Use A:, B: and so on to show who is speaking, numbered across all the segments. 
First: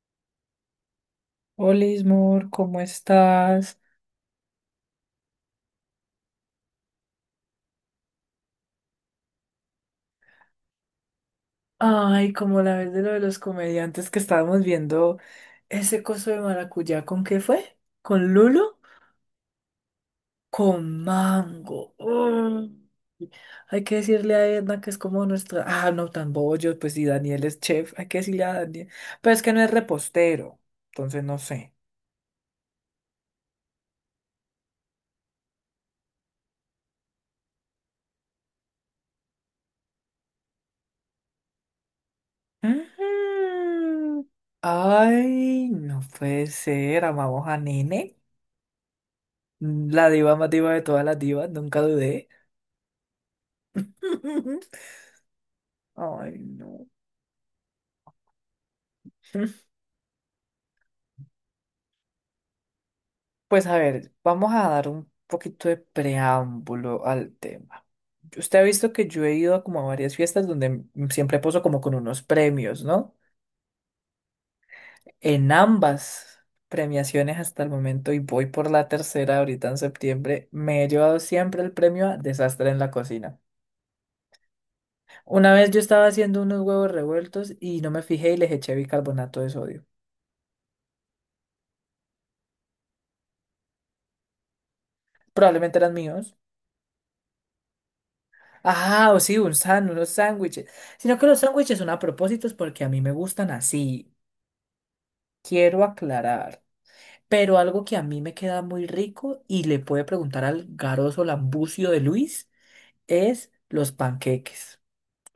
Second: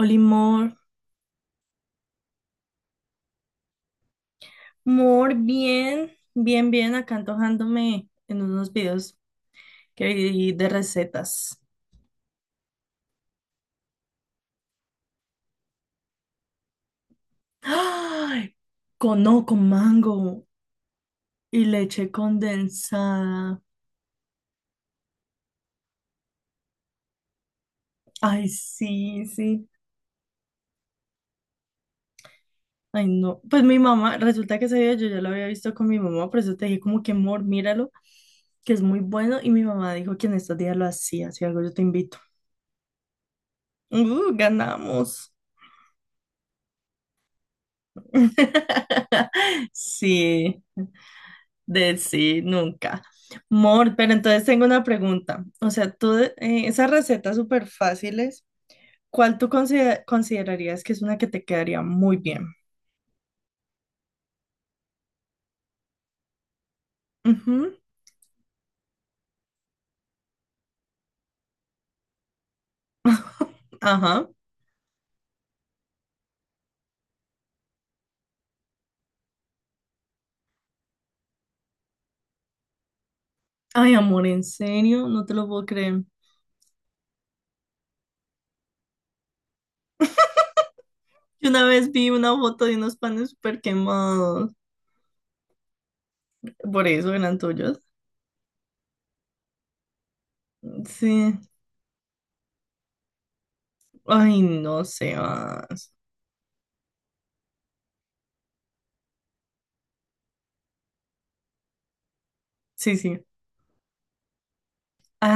A: Oli Mor,
B: Hola, Ismor, ¿cómo estás?
A: Mor, bien, bien, bien, acá antojándome en unos videos que vi de recetas.
B: Ay, como la vez de lo de los comediantes que estábamos viendo ese coso de maracuyá, ¿con qué fue? ¿Con
A: ¡Ay!
B: Lulo?
A: Con, no, con mango
B: Con
A: y
B: mango.
A: leche
B: Uy,
A: condensada.
B: hay que decirle a Edna que es como nuestra. Ah, no, tan bollo, pues sí, Daniel es chef, hay que decirle
A: Ay,
B: a Daniel.
A: sí,
B: Pero es que no
A: sí.
B: es repostero, entonces no sé.
A: Ay, no. Pues mi mamá, resulta que ese video yo ya lo había visto con mi mamá, por eso te dije como que Mor, míralo, que es muy bueno. Y mi mamá dijo que en estos días lo hacía, si algo yo te invito.
B: Ujú.
A: Ganamos.
B: Ay, no puede ser, amamos a Nene, la diva más
A: Sí.
B: diva de todas las divas, nunca
A: De
B: dudé.
A: sí, nunca. Mor, pero entonces tengo una pregunta. O sea, tú,
B: Ay, no.
A: esas recetas súper fáciles, ¿cuál tú considerarías que es una que te quedaría muy bien?
B: Pues a ver, vamos a dar un poquito de preámbulo al
A: Ujú.
B: tema. Usted ha visto que yo he ido como a varias fiestas donde siempre poso como con unos premios, ¿no?
A: Ajá.
B: En ambas premiaciones hasta el momento, y voy por la tercera ahorita en septiembre, me he llevado siempre el premio a desastre en la cocina.
A: Ay, amor, ¿en serio? No te lo
B: Una
A: puedo
B: vez yo
A: creer.
B: estaba haciendo unos huevos revueltos y no me fijé y les eché bicarbonato de sodio.
A: Yo una vez vi una foto de unos panes súper quemados.
B: Probablemente eran míos.
A: Por eso eran tuyos.
B: Ah, o sí, unos sándwiches. Sino que
A: Sí.
B: los sándwiches son a propósitos porque a mí me gustan así.
A: Ay, no sé
B: Quiero
A: más.
B: aclarar. Pero algo que a mí me queda muy rico y le puede preguntar al garoso lambucio de Luis
A: Sí, sí.
B: es los panqueques.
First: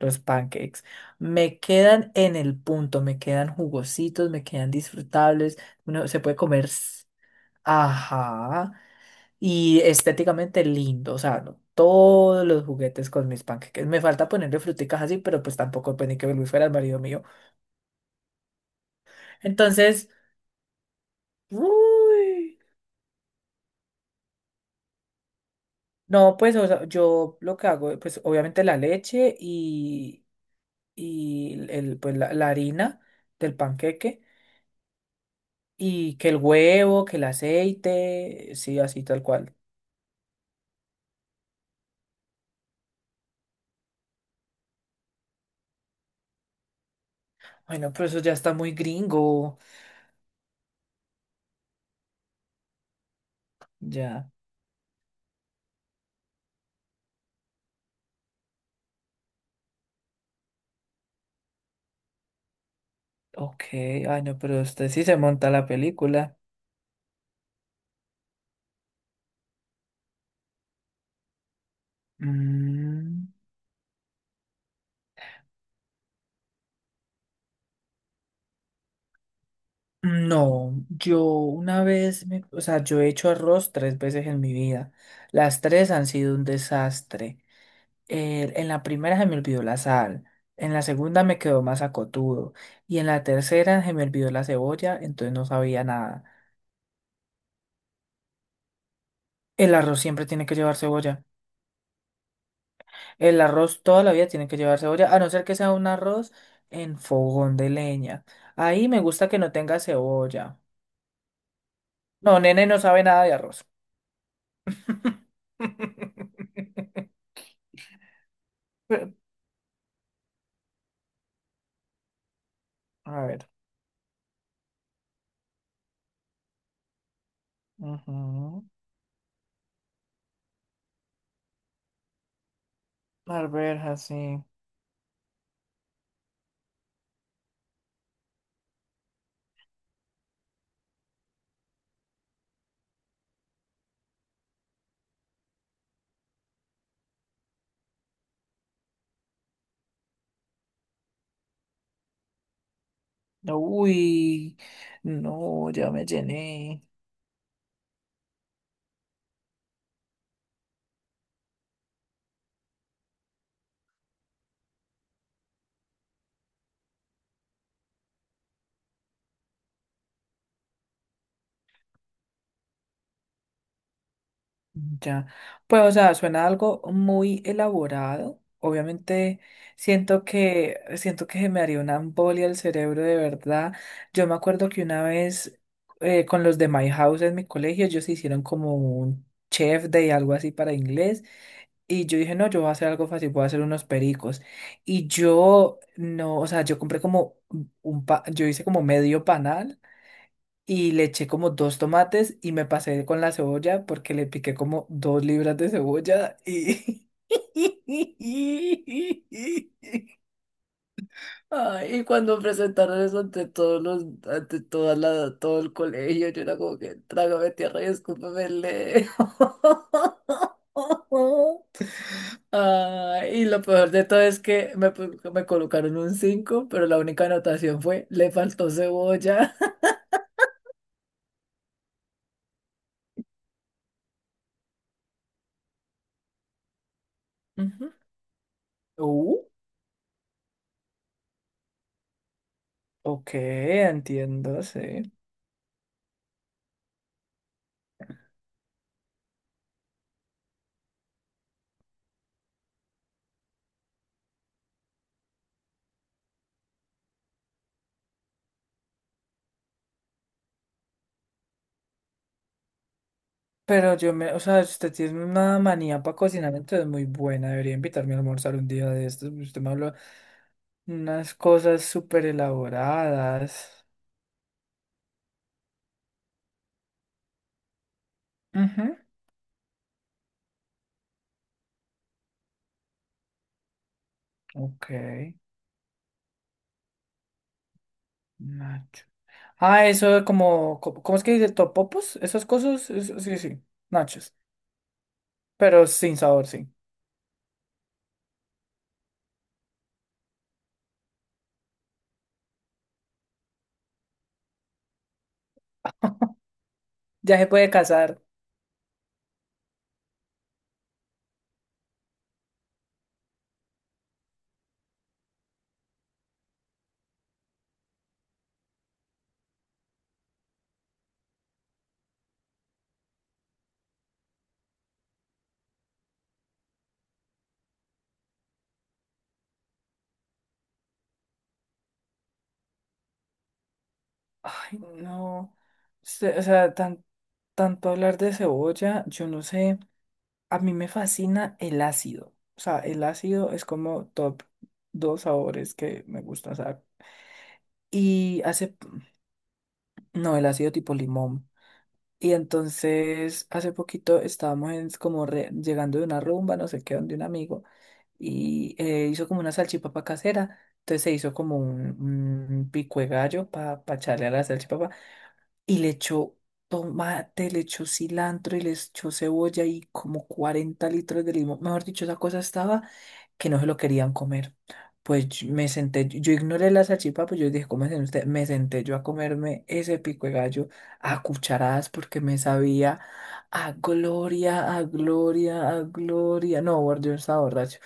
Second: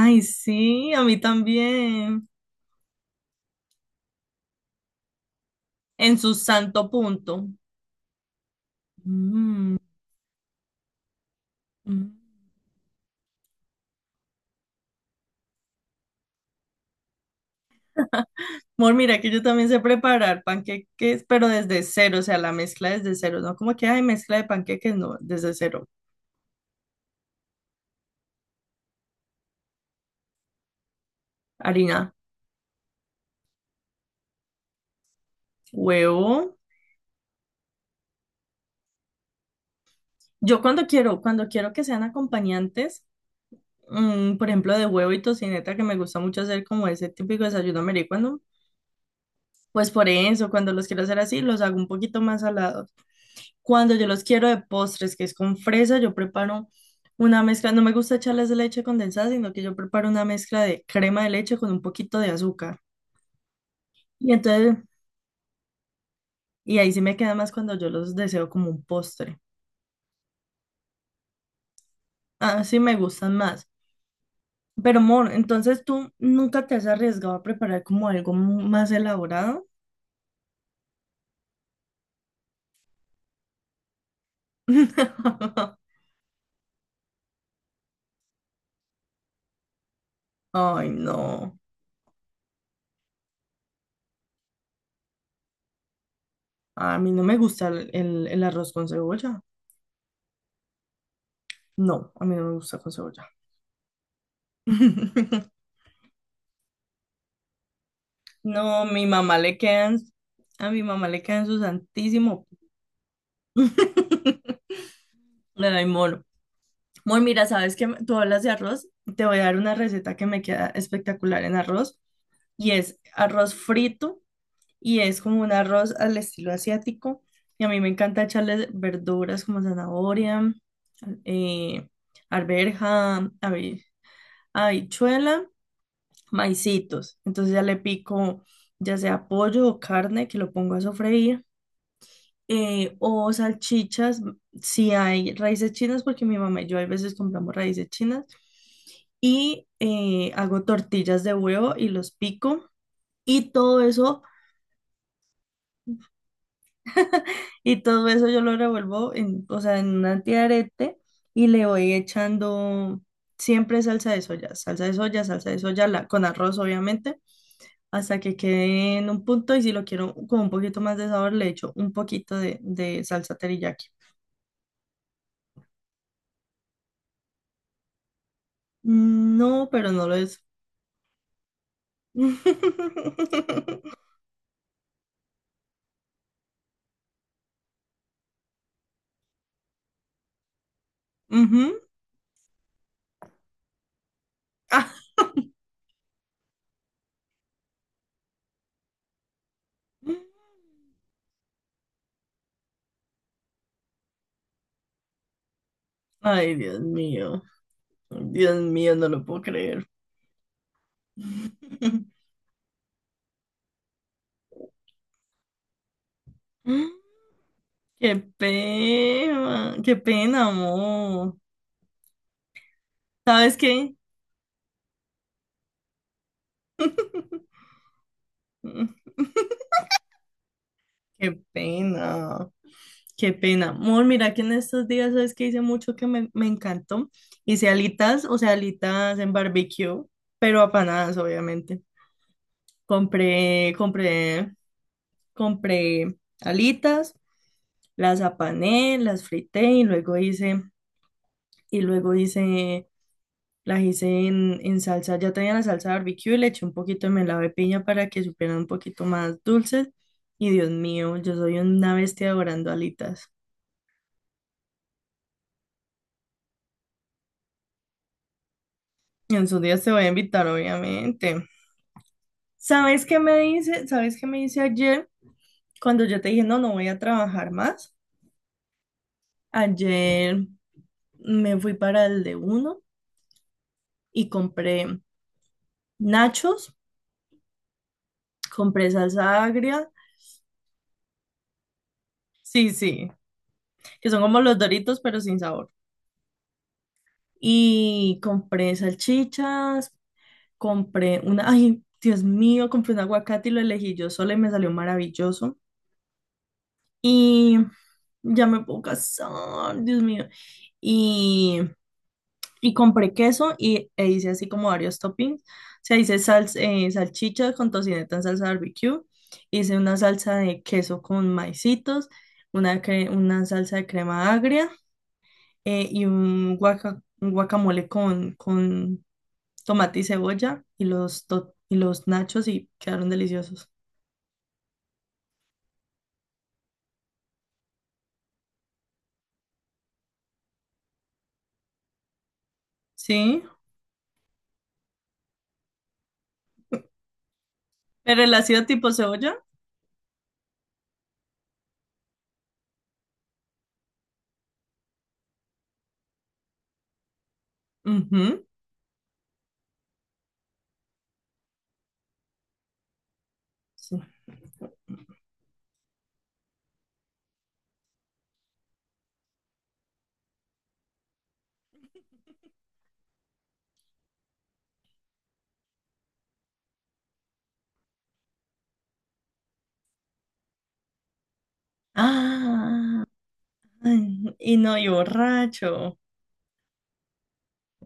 B: Los pancakes.
A: sí, a mí
B: Me quedan
A: también.
B: en el punto, me quedan jugositos, me quedan disfrutables. Uno
A: En
B: se
A: su
B: puede comer.
A: santo punto.
B: Ajá.
A: Mm.
B: Y estéticamente lindo, o sea, no,
A: Mm.
B: todos los juguetes con mis panqueques. Me falta ponerle fruticas así, pero pues tampoco pensé que Luis fuera el marido mío.
A: Mor, mira que yo también sé
B: Entonces,
A: preparar panqueques, pero desde cero, o sea, la
B: uy,
A: mezcla desde cero, no como que hay mezcla de panqueques, no, desde cero.
B: no, pues o sea, yo lo que hago, pues obviamente la leche y
A: Harina,
B: pues, la harina del panqueque y que el
A: huevo.
B: huevo, que el aceite, sí, así tal cual.
A: Yo cuando quiero que sean acompañantes, mm, por ejemplo, de huevo y tocineta, que me gusta mucho hacer como ese típico desayuno
B: Bueno, pero eso ya
A: americano,
B: está muy gringo,
A: pues por eso, cuando los quiero hacer así, los hago un poquito más salados. Cuando yo los
B: ya.
A: quiero de postres, que es con fresa, yo preparo una mezcla, no me gusta echarles leche condensada, sino que yo preparo una mezcla de crema de leche con un poquito de azúcar.
B: Ok, ay
A: Y
B: no, pero
A: entonces,
B: usted sí se monta la película.
A: y ahí sí me queda más cuando yo los deseo como un postre. Ah, sí me
B: Mm.
A: gustan más. Pero, amor, entonces tú nunca te has arriesgado a preparar como algo más elaborado.
B: No, yo una vez, o sea, yo he hecho arroz 3 veces en mi vida. Las tres han sido un desastre. En la primera se me olvidó la sal, en la
A: Ay,
B: segunda me
A: no.
B: quedó más acotudo y en la tercera se me olvidó la cebolla, entonces no sabía nada.
A: A mí no me gusta el arroz con cebolla.
B: El arroz siempre tiene que llevar cebolla.
A: No, a mí no me gusta con cebolla.
B: El arroz toda la vida tiene que llevar cebolla, a no ser que sea un arroz en fogón de leña.
A: No,
B: Ahí me
A: mi
B: gusta
A: mamá
B: que no
A: le
B: tenga
A: quedan,
B: cebolla.
A: a mi mamá le quedan su
B: No,
A: santísimo.
B: nene no sabe nada de arroz.
A: Le da amor. Muy, mira, sabes que tú hablas de arroz,
B: Pe-
A: te voy a dar una receta que me queda espectacular en arroz y es
B: A ver.
A: arroz frito y es como un arroz al estilo asiático y a mí me encanta
B: Ujú.
A: echarle verduras como zanahoria, eh, arveja,
B: A ver, así.
A: habichuela, maicitos. Entonces ya le pico ya sea pollo o carne que lo pongo a sofreír, o salchichas, si hay raíces chinas, porque mi mamá y yo a veces compramos raíces chinas. Y hago tortillas de huevo y los pico. Y todo eso,
B: Uy, no, ya me llené.
A: y todo eso yo lo revuelvo en, o sea, en un antiarete y le voy echando siempre salsa de soya, salsa de soya, salsa de soya, con arroz obviamente, hasta que quede en un punto y si lo quiero con un poquito más de sabor le echo un poquito de salsa teriyaki.
B: Ya. Pues, o sea, suena algo muy elaborado.
A: Mm,
B: Obviamente,
A: no, pero no lo he
B: siento que se me haría una embolia el cerebro de verdad. Yo me acuerdo que una vez con los de My House en mi colegio, ellos hicieron como un chef day, algo así para inglés.
A: Ujú.
B: Y yo dije, no, yo voy a hacer algo fácil, voy a hacer unos pericos.
A: Ah.
B: Y yo, no, o sea, yo compré como yo hice como medio panal y le eché como dos tomates y me pasé con la cebolla porque le piqué como 2 libras de cebolla
A: Ay, Dios
B: y...
A: mío. Dios mío, no lo puedo creer.
B: Ay, y cuando presentaron eso ante todos los, ante toda la, todo el colegio, yo era como que "trágame tierra y escúpeme el dedo".
A: Qué pena, amor.
B: Ah, y
A: ¿Sabes
B: lo peor
A: qué?
B: de todo es que me, me colocaron un 5 pero la única anotación fue, le faltó
A: Mm.
B: cebolla.
A: Qué pena, qué pena. Amor, mira que en estos días, ¿sabes qué? Hice mucho que me encantó. Hice
B: Ujú.
A: alitas, o sea, alitas en
B: Uh,
A: barbecue, pero apanadas, obviamente.
B: ok,
A: Compré, compré,
B: entiendo, sí.
A: compré alitas. Las apané, las frité y y luego hice, las hice en salsa, ya tenía la salsa barbecue, y le eché un poquito de melado de piña para que supieran un poquito más dulces. Y Dios mío, yo soy una bestia adorando alitas.
B: Pero o sea, usted tiene una manía para cocinar, entonces muy buena. Debería invitarme a almorzar un día de estos.
A: Y en sus
B: Usted me
A: días te
B: habló
A: voy a invitar,
B: unas
A: obviamente.
B: cosas súper
A: ¿Sabes qué me
B: elaboradas.
A: dice? ¿Sabes qué me dice ayer? Cuando yo te dije, no, no voy a trabajar más.
B: Ujú.
A: Ayer me fui para el de uno y
B: Ok,
A: compré nachos, compré
B: Nacho.
A: salsa agria.
B: Ah, eso es como, ¿cómo es que dice? ¿Topopos? Esas
A: Sí,
B: cosas,
A: sí.
B: sí, sí,
A: Que son
B: nachos,
A: como los Doritos, pero sin sabor.
B: pero sin sabor, sí.
A: Y compré salchichas, compré una, ay, Dios mío, compré un aguacate y lo elegí yo sola y me salió maravilloso.
B: Ya se
A: Y
B: puede cazar.
A: ya me puedo casar, Dios mío. Y, y compré queso y, e hice así como varios toppings. O sea, hice salsa, salchichas con tocineta en salsa barbecue. Hice una salsa de queso con maicitos, una, una salsa de crema agria, y un, un guacamole con tomate y cebolla y los, y los nachos y quedaron deliciosos.
B: Ay, no. O sea, tan, tanto hablar de cebolla, yo no sé. A mí me fascina el ácido. O sea, el
A: Sí,
B: ácido es como top dos sabores que me gustan, o sea,
A: pero el
B: y
A: ácido
B: hace,
A: tipo cebolla.
B: no, el ácido tipo limón. Y entonces hace poquito estábamos como llegando de una rumba, no sé qué, donde un amigo,
A: Ujú,
B: y hizo como una salchipapa casera. Entonces se hizo como un pico de gallo para
A: sí.
B: echarle a la salchipapa. Y le echó tomate, le echó cilantro y le echó cebolla y como 40 litros de limón. Mejor dicho, esa cosa estaba que no se lo querían comer. Pues yo me senté, yo ignoré la salchipapa, pues yo dije, ¿cómo hacen ustedes? Me senté yo a comerme ese pico de gallo a cucharadas porque me sabía
A: Ah,
B: a
A: ay, y
B: gloria,
A: no,
B: a
A: y
B: gloria, a
A: borracho.
B: gloria. No, yo no estaba borracho.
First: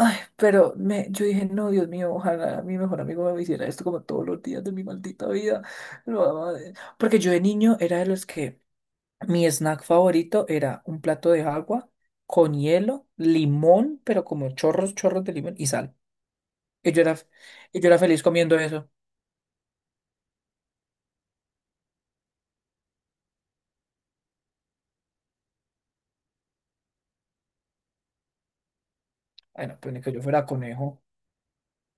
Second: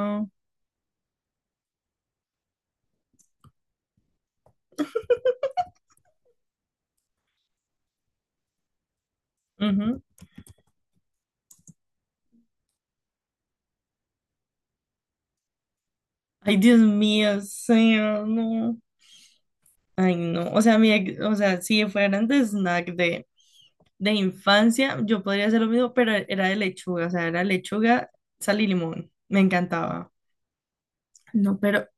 B: Ay, pero yo dije, no, Dios mío, ojalá mi mejor amigo me hiciera esto como todos los días de mi maldita vida. No, madre. Porque yo de niño era de los que mi snack
A: ujú.
B: favorito era un plato de agua con hielo, limón, pero como chorros, chorros de limón y sal.
A: Ay, Dios
B: Y yo era,
A: mío,
B: y yo
A: sí,
B: era feliz comiendo
A: no.
B: eso.
A: Ay, no. O sea, mi, o sea, si fueran de snack de infancia, yo podría hacer lo mismo, pero era de lechuga, o sea, era lechuga, sal y limón. Me
B: Bueno, pues ni que
A: encantaba.
B: yo fuera conejo.
A: No, pero,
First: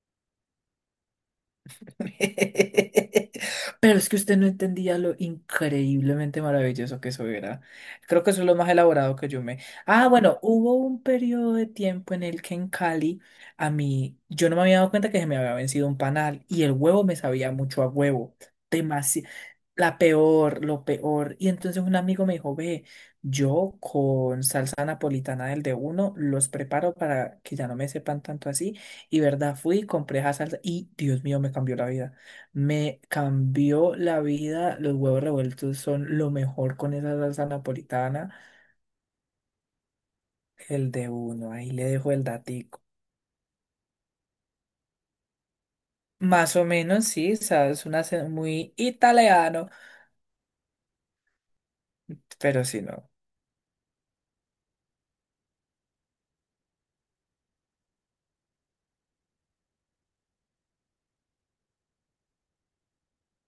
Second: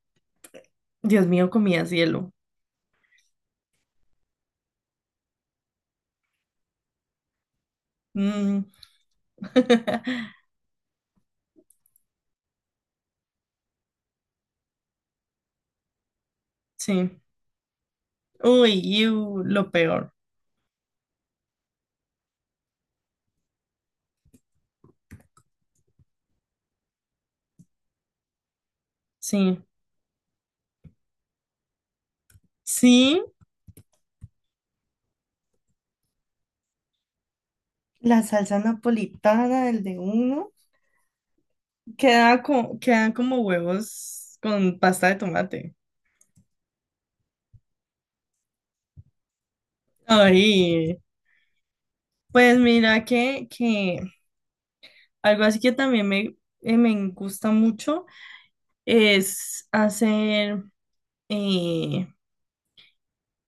A: Dios mío, comía cielo.
B: Pero es que usted no entendía lo increíblemente maravilloso que eso era. Creo que eso es lo
A: Mm,
B: más elaborado que yo me... Ah, bueno, hubo un periodo de tiempo en el que en Cali a mí, yo no me había dado cuenta que se me había vencido un panal y el huevo me
A: sí.
B: sabía mucho a huevo.
A: Uy, iu,
B: Demasiado.
A: lo
B: La
A: peor.
B: peor, lo peor. Y entonces un amigo me dijo, ve, yo con salsa napolitana del de uno los preparo para que ya no me sepan tanto así. Y verdad,
A: Sí.
B: fui, compré esa salsa y Dios mío, me cambió la vida. Me
A: Sí,
B: cambió la vida. Los huevos revueltos son lo mejor con esa salsa
A: la
B: napolitana.
A: salsa napolitana, el de uno,
B: El de uno, ahí le dejo el
A: queda
B: datico.
A: quedan como huevos con pasta de tomate.
B: Más o menos, sí, sabes, un acento muy italiano,
A: Ay, pues
B: pero si
A: mira
B: no,
A: que algo así que también me, me gusta mucho es hacer, eh,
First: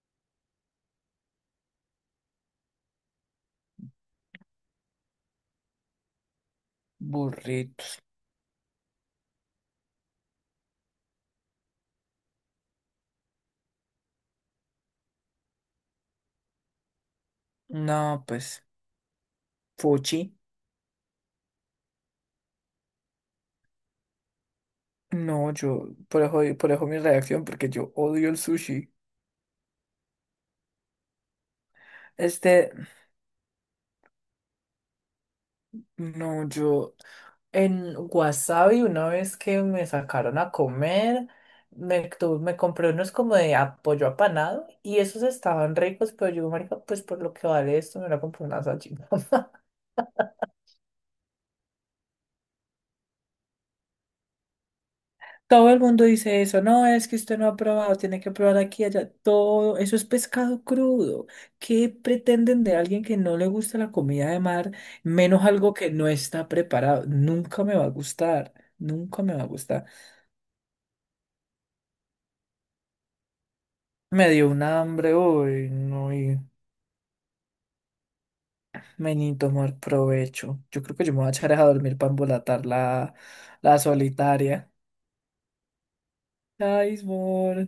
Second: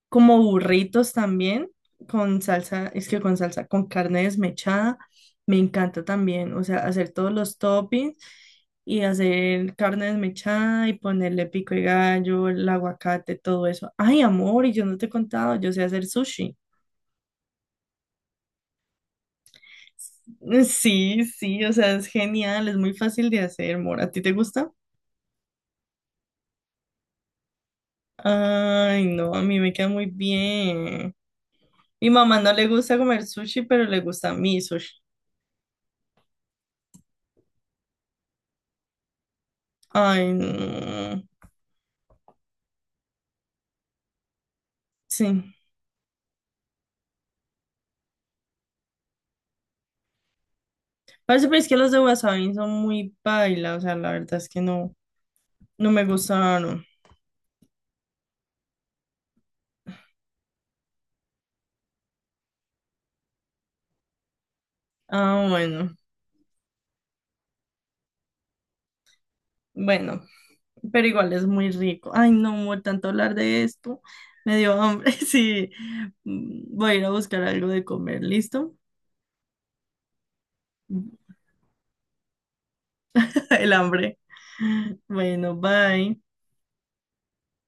A: como burritos también, con salsa, es que con salsa, con carne desmechada, me encanta también, o sea, hacer todos los
B: burritos.
A: toppings y hacer carne desmechada y ponerle pico de gallo, el aguacate, todo eso. Ay, amor, y yo no te he contado, yo sé hacer sushi.
B: No, pues, fuchi.
A: Sí, sí, o sea, es genial, es muy fácil de hacer, amor. ¿A ti te gusta?
B: No, yo, por eso mi reacción, porque yo odio el sushi.
A: Ay, no, a mí me queda muy bien. Mi mamá no le
B: Este,
A: gusta comer sushi, pero le gusta a mí sushi.
B: no, yo en Wasabi, una vez que me
A: Ay,
B: sacaron a
A: no.
B: comer, me compré unos como de apoyo apanado y esos
A: Sí.
B: estaban ricos, pero yo, marica, pues por lo que vale esto, me la compré una salchipapa.
A: Parece pues que los de Wasabi son muy paila, o sea, la verdad es que no,
B: Todo el
A: no me
B: mundo dice eso,
A: gustaron.
B: no, es que usted no ha probado, tiene que probar aquí, allá, todo, eso es pescado crudo. ¿Qué pretenden de alguien que no le gusta la comida de mar, menos
A: Ah,
B: algo que
A: bueno,
B: no está preparado? Nunca me va a gustar, nunca me va a gustar.
A: bueno, pero igual es muy rico. Ay, no, amor, tanto hablar de esto,
B: Me dio
A: me
B: una
A: dio hambre.
B: hambre hoy,
A: Sí,
B: no.
A: mm, voy a ir a buscar algo de comer, ¿listo?
B: Meni, tomar provecho. Yo creo que yo me voy a echar a dormir para embolatar la,
A: El
B: la
A: hambre.
B: solitaria.
A: Bueno, bye.
B: Ay, amor.